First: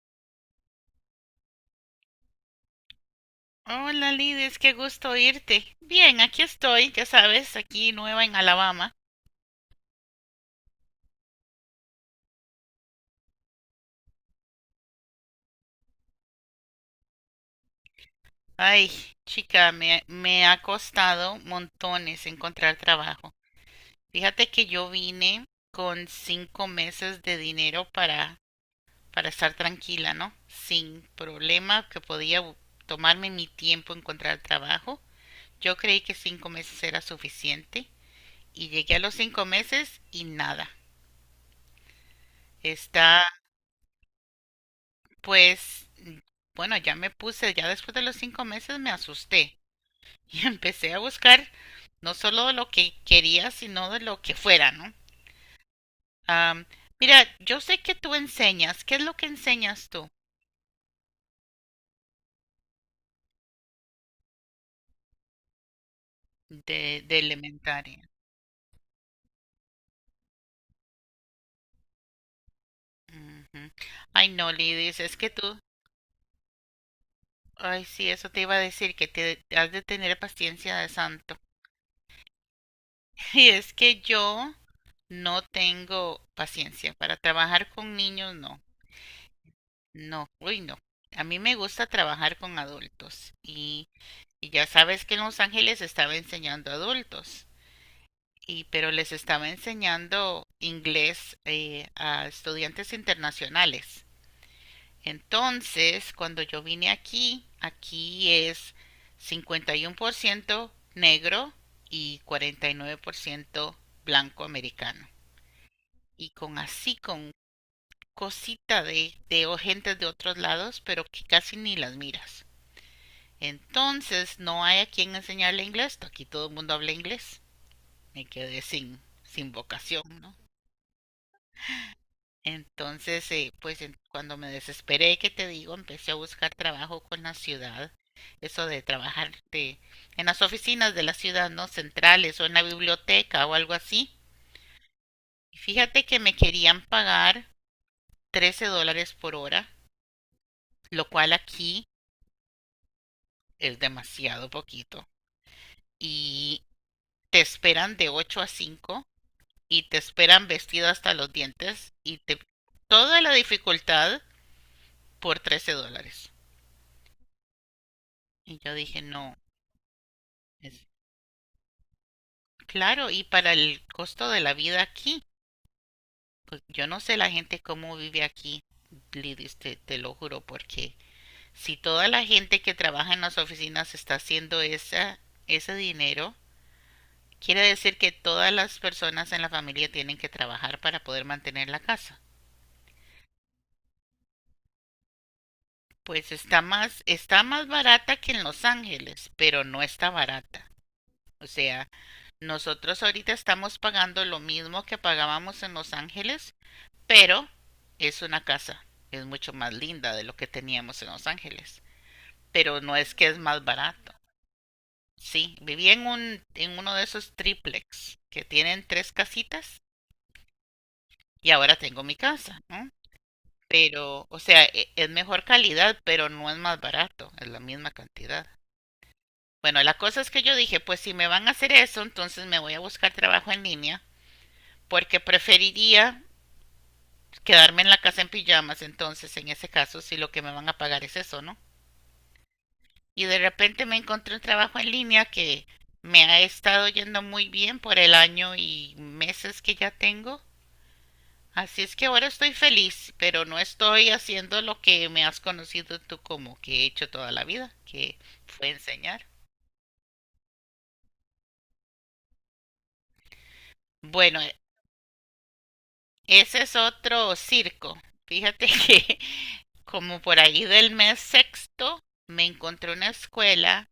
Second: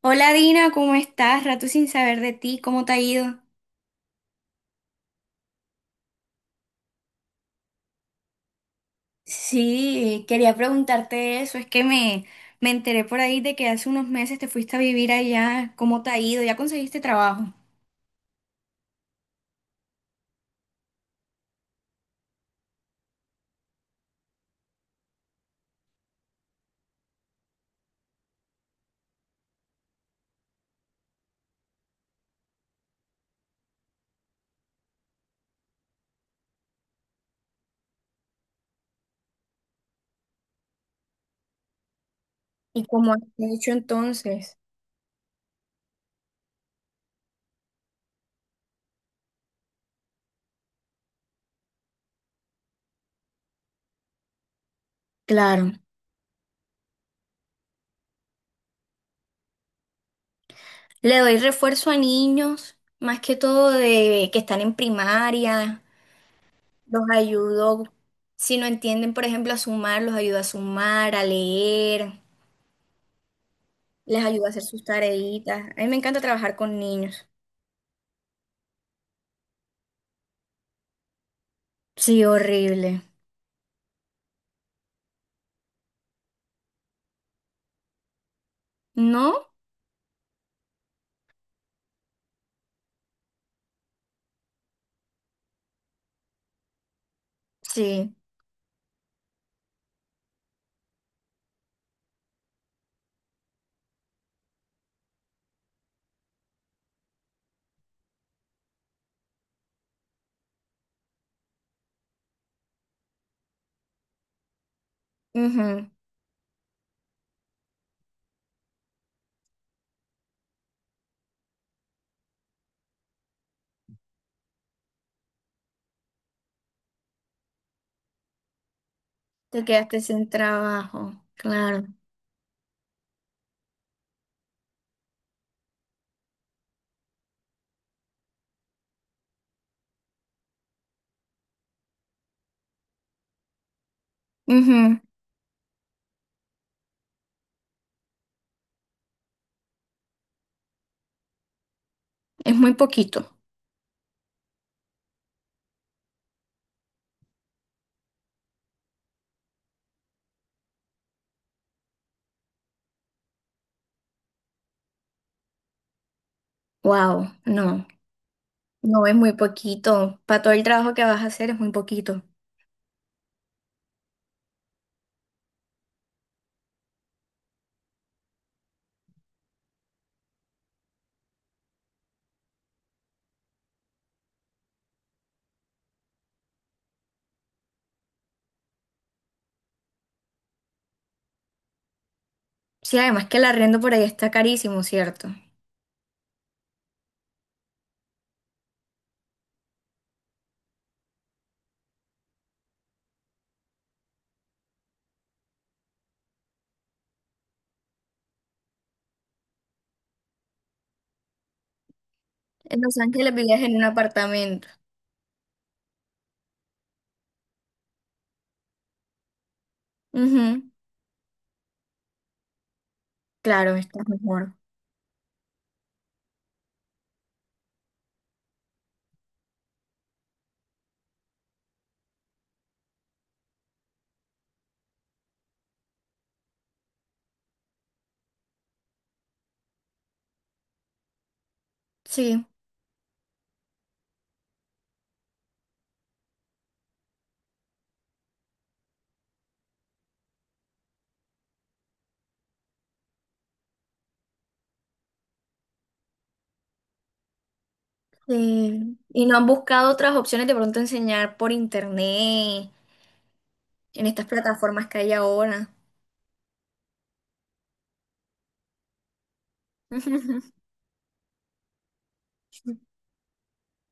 Hola Dina, ¿cómo estás? Rato sin saber de ti, ¿cómo te ha ido? Hola Lidis, qué gusto oírte. Bien, aquí estoy, ya sabes, aquí nueva en Alabama. Sí, quería preguntarte eso, me enteré por ahí de que hace unos meses te fuiste a vivir allá, ¿cómo te ha ido? ¿Ya conseguiste trabajo? Ay, chica, me ha costado montones encontrar trabajo. Fíjate que yo vine con 5 meses de dinero para estar tranquila, ¿no? Sin problema, que podía tomarme mi tiempo encontrar trabajo. Yo creí que 5 meses era suficiente y llegué a los 5 meses y nada. ¿Y cómo has Está. hecho entonces? Pues, bueno, ya me puse, ya después de los 5 meses me asusté y empecé a buscar no solo de lo que quería, sino de lo que fuera, ¿no? Claro, Am, mira, yo sé que tú enseñas. ¿Qué es lo que enseñas tú le doy refuerzo a niños, más que todo de que están en primaria, los de ayudo, elementaria? si no entienden, por ejemplo, a sumar, los ayudo a sumar, a leer, Ujú. les Ay, ayudo a no, hacer sus Lidis, es que tú, tareitas. A mí me encanta trabajar con niños. ay, sí, eso te iba a decir, que te has de tener paciencia de santo. Sí, horrible. Y es que yo no tengo paciencia para trabajar con niños, no. ¿No? No, uy, no. A mí me gusta trabajar con adultos y ya sabes que en Los Ángeles estaba enseñando adultos Sí. y pero les estaba enseñando inglés a estudiantes internacionales. Entonces, cuando yo vine aquí, aquí es 51% negro y 49% blanco americano. Ujú. Y con así, con cosita de gente de otros lados, pero que casi ni las miras. Entonces no hay a quien enseñarle inglés. Aquí todo el mundo habla inglés. Me quedé sin Te quedaste vocación, sin ¿no? trabajo. Claro. Entonces, pues cuando me desesperé, que te digo, empecé a buscar trabajo con la ciudad. Eso de trabajar en las oficinas de la ciudad, ¿no? Centrales, o en la biblioteca o algo así. Ujú. Y fíjate que me querían pagar $13 por hora, lo cual aquí Es muy poquito. es demasiado poquito. Y te esperan de 8 a cinco, y te esperan vestido hasta los dientes y te toda la dificultad por 13 dólares. Wow. No. Y yo dije, No es muy no, poquito. Para todo el es trabajo que vas a hacer es muy poquito. claro, y para el costo de la vida aquí, pues yo no sé la gente cómo vive aquí, Lidis, te lo juro, porque si toda la gente que trabaja en las oficinas está haciendo ese dinero, quiere decir que todas las personas en la familia tienen que trabajar para poder mantener la casa. Sí, además que el arriendo por ahí está carísimo, ¿cierto? Pues está más barata que en Los Ángeles, pero no está barata. O sea, nosotros ahorita estamos pagando lo mismo que pagábamos en Los Ángeles, pero es una casa, es mucho más linda de lo que teníamos en Los Ángeles. En Pero no Los es que Ángeles es vivías más en un barato. apartamento. Sí, viví en uno de esos triplex que tienen tres casitas Ujú. y ahora tengo mi casa, ¿no? Claro, está Pero, o mejor. sea, es mejor calidad, pero no es más barato, es la misma cantidad. Bueno, la cosa es que yo dije, pues si me van a hacer eso, entonces me voy a buscar trabajo en línea, porque preferiría quedarme en la casa en pijamas, entonces en ese caso, si lo que me van a pagar es eso, ¿no? Sí. Y de repente me encontré un trabajo en línea que me ha estado yendo muy bien por el año y meses que ya tengo. Así es que ahora estoy feliz, pero no estoy haciendo lo que me has conocido tú como que he hecho toda la vida, que fue Sí. Y enseñar. no han buscado otras opciones de pronto enseñar por internet, en estas Bueno, plataformas que hay ahora. ese es otro circo. Fíjate que como por ahí del mes sexto me encontré una escuela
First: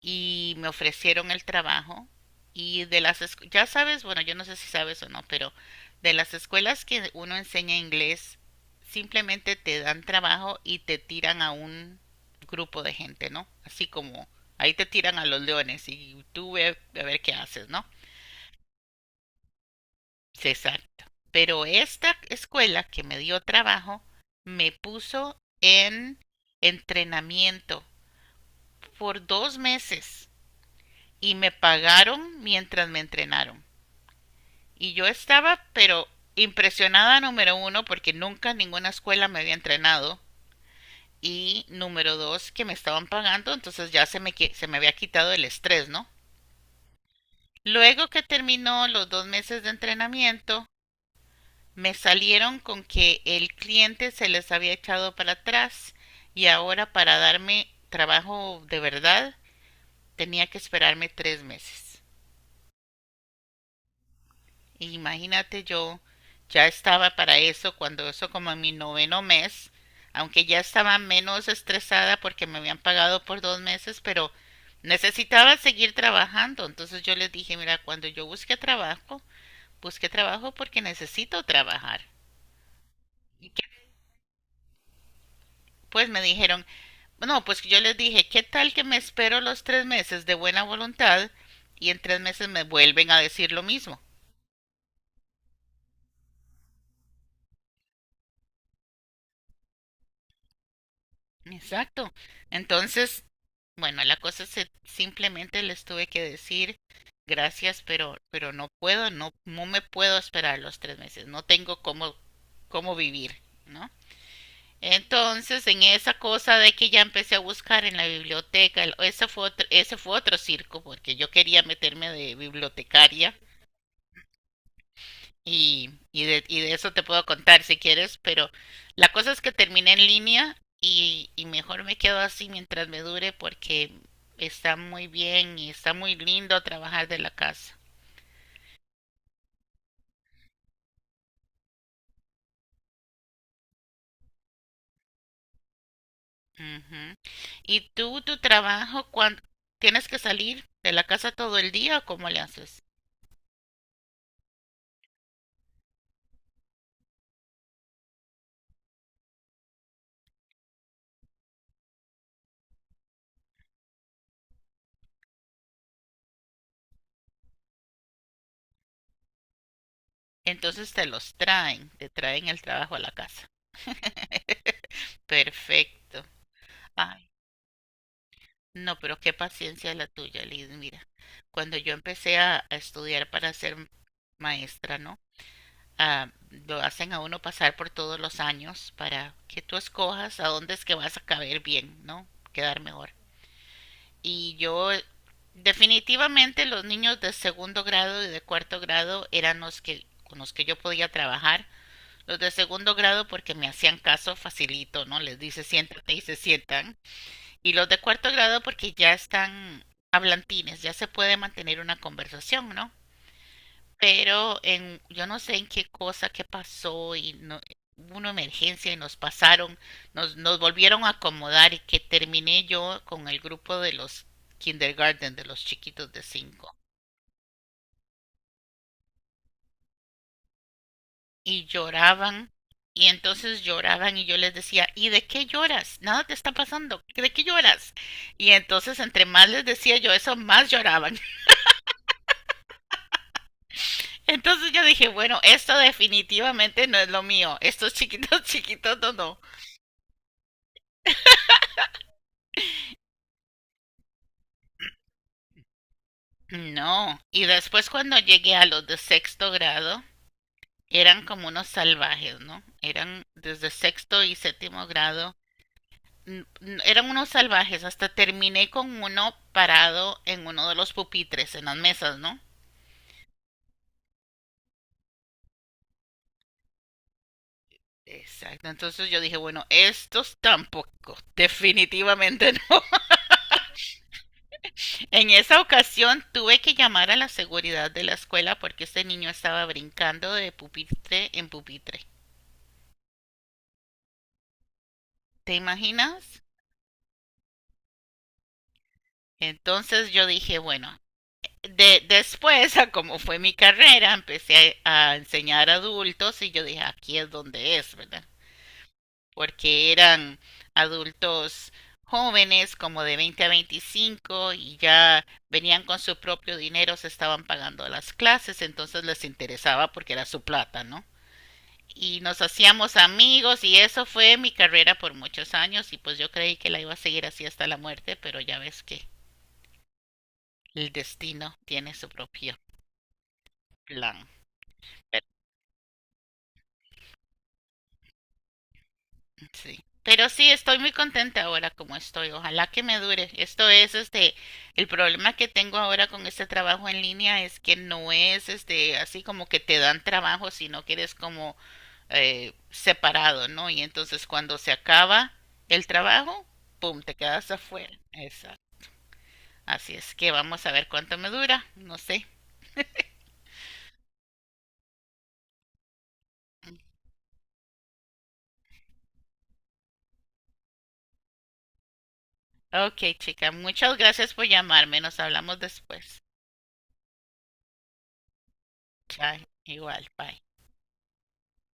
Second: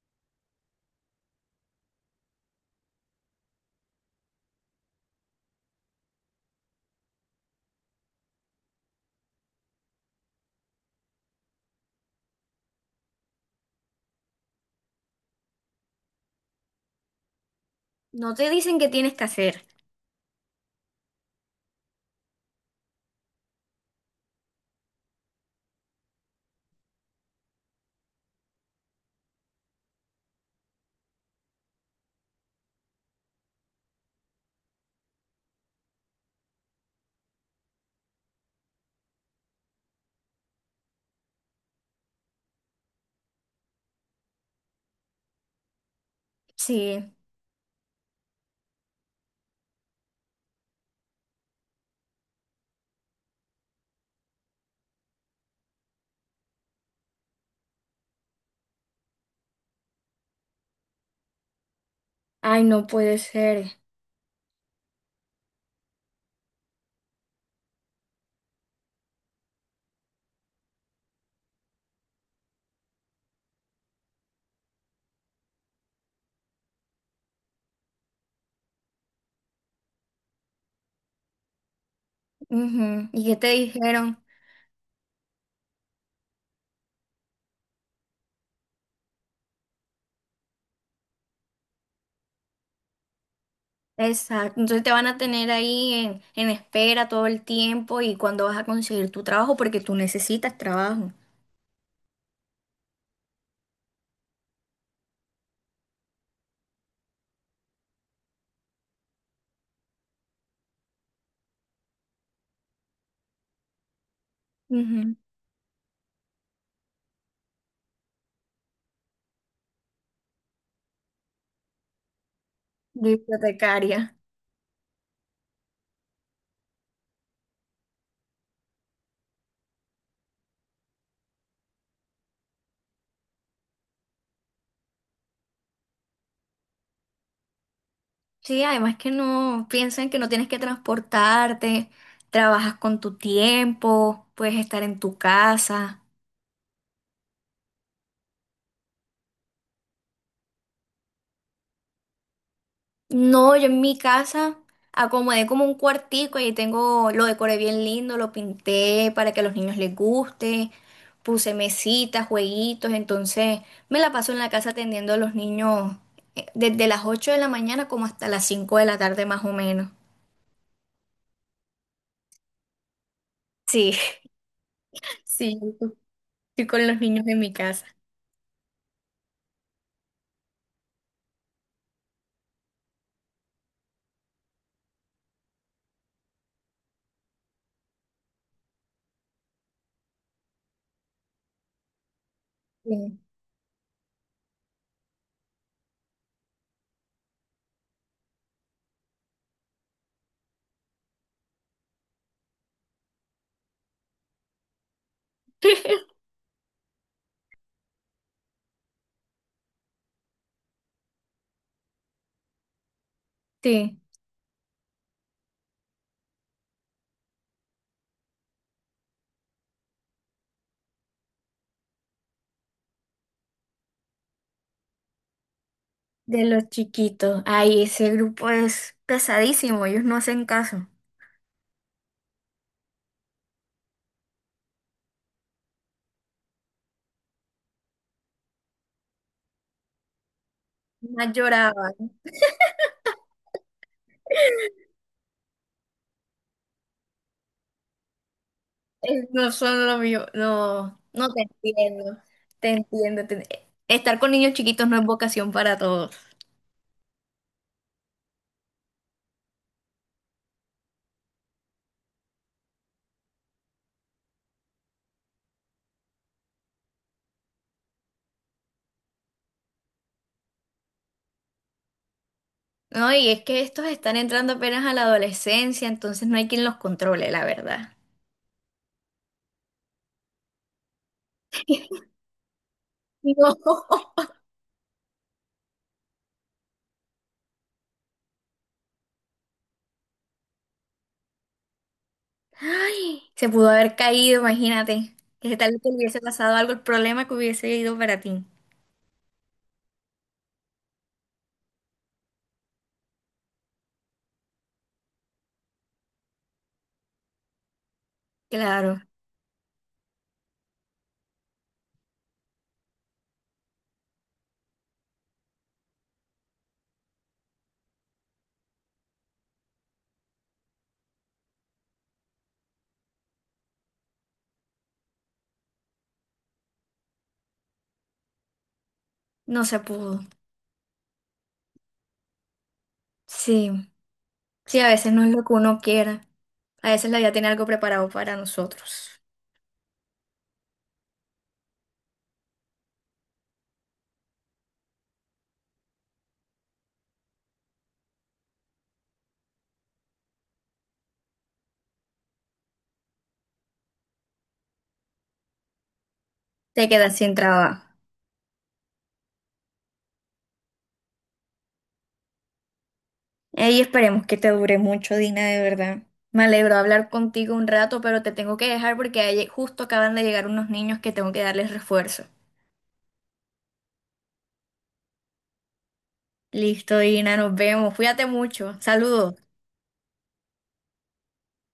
y me ofrecieron el trabajo y de las ya sabes, bueno, yo no sé si sabes o no, pero de las escuelas que uno enseña inglés simplemente te dan trabajo y te tiran a un grupo de gente, ¿no? Así como ahí te tiran a los leones y tú ve a ver qué haces, ¿no? No te dicen qué tienes que hacer. Sí, exacto. Pero esta escuela que me dio trabajo me puso en entrenamiento por 2 meses y me pagaron mientras me entrenaron. Y yo estaba, pero impresionada, número uno porque nunca ninguna escuela me había entrenado, y número dos, que me estaban pagando, entonces ya se me, se me había quitado el estrés, ¿no? Sí. Luego que terminó los 2 meses de entrenamiento, me salieron con que el cliente se les había echado para atrás y ahora para darme trabajo de verdad tenía que esperarme 3 meses. Ay, no puede ser. Imagínate, yo ya estaba para eso cuando eso como en mi noveno mes, aunque ya estaba menos estresada porque me habían pagado por 2 meses, pero necesitaba seguir trabajando. Entonces yo les dije, mira, cuando yo busque trabajo porque necesito trabajar. Ujú. ¿Y qué te dijeron? Pues me dijeron, no, pues yo les dije, ¿qué tal que me espero los 3 meses de buena voluntad y en 3 meses me vuelven a decir lo mismo? Exacto. Entonces te van a tener ahí en espera todo el tiempo y cuando vas a conseguir tu trabajo porque tú necesitas trabajo. Exacto. Entonces, bueno, la cosa es simplemente les tuve que decir gracias, pero no puedo, no, no me puedo esperar los 3 meses, no tengo cómo, cómo vivir, ¿no? Ujú. Entonces, en esa cosa de que ya empecé a buscar en la biblioteca, ese fue otro circo, porque yo quería meterme de bibliotecaria. Bibliotecaria. Y de eso te puedo contar si quieres, pero la cosa es que terminé en línea y mejor me quedo así mientras me dure, porque está muy bien y está muy lindo trabajar de la casa. Sí, además que no piensan que no tienes que transportarte, trabajas con tu tiempo, puedes estar en tu casa. Ujú. ¿Y tú, tu trabajo, cuando tienes que salir de la casa todo el día o cómo le haces? No, yo en mi casa acomodé como un cuartico y tengo, lo decoré bien lindo, lo pinté para que a los niños les guste, puse mesitas, jueguitos, entonces me la paso en la casa atendiendo a los niños desde las 8 de la mañana como hasta las 5 de la tarde más o menos. Entonces te los traen, te traen el trabajo a la casa. Sí, sí, Perfecto. estoy con los niños Ay, en mi casa. no, pero qué paciencia la tuya, Liz. Mira, cuando yo empecé a estudiar para ser maestra, ¿no? Ah, lo hacen a uno pasar por todos los años para que tú escojas a dónde es que vas a caber bien, ¿no? Quedar mejor. Sí. Y yo, definitivamente, los niños de segundo grado y de cuarto grado eran los que con los que yo podía trabajar. Los de segundo grado porque me hacían caso facilito, ¿no? Les dice siéntate y se sientan. Y los de cuarto grado porque ya están hablantines, ya se puede mantener una conversación, ¿no? Sí, Pero en, yo no sé en qué cosa, qué pasó y no, hubo una emergencia y nos volvieron a acomodar y que terminé yo con el grupo de los kindergarten, de los chiquitos de de los cinco. chiquitos. Ay, ese grupo es pesadísimo, ellos no hacen caso. Y lloraban, y entonces lloraban y yo les decía, ¿y de qué lloras? Nada te está pasando, ¿de qué lloras? Y entonces entre más les decía yo eso, más lloraban. Más lloraba. Entonces yo dije, bueno, esto definitivamente no es lo mío. Estos chiquitos, chiquitos, no, Es- no. No son lo mío, no, no te entiendo, te entiendo. Te- Estar con niños chiquitos no es vocación para todos, No. Y después cuando llegué a los de sexto grado, eran como unos salvajes, ¿no? Eran desde sexto y séptimo grado. Eran unos salvajes. Hasta terminé con uno parado en uno de los pupitres, en las mesas, ¿no? ¿no? Y es que estos están entrando apenas a la adolescencia, entonces no hay quien los controle, la verdad. Exacto. Entonces yo dije, bueno, estos tampoco. Definitivamente no. No. En esa ocasión tuve que llamar a la seguridad de la escuela porque este niño estaba brincando de pupitre en pupitre. Ay, se pudo haber caído, imagínate. ¿Te Que tal vez te hubiese imaginas? pasado algo, el problema que hubiese ido para ti. Entonces yo dije, bueno, de, después, a como fue mi carrera, empecé a enseñar adultos y yo dije, aquí es donde es, ¿verdad? Claro, Porque eran adultos jóvenes como de 20 a 25 y ya venían con su propio dinero, se estaban pagando las clases, entonces les interesaba porque era su plata, ¿no? Y nos hacíamos amigos y eso fue mi carrera por muchos años y pues yo creí que la iba a seguir así hasta la muerte, pero ya ves que no se pudo. el destino tiene su propio Sí, plan. sí, a veces no Pero es lo que uno quiera. A veces la vida tiene algo preparado para nosotros. sí. Pero sí, estoy muy contenta ahora como estoy. Ojalá que me dure. Esto es, este, el problema que tengo ahora con este trabajo en línea es que no es, este, así como que te dan trabajo, sino que eres como separado, ¿no? Y entonces cuando se acaba el trabajo, Te pum, te quedas sin quedas trabajo. afuera. Exacto. Así es que vamos a ver cuánto me dura. No sé. Ey, esperemos que te dure mucho, Dina, de verdad. Me alegro hablar contigo un rato, pero te tengo que dejar porque ahí justo acaban de llegar unos niños que tengo que darles refuerzo. Ok, chica, muchas gracias por llamarme. Nos hablamos después. Listo, Dina, nos vemos. Cuídate mucho. Saludos. Chao. Igual, bye.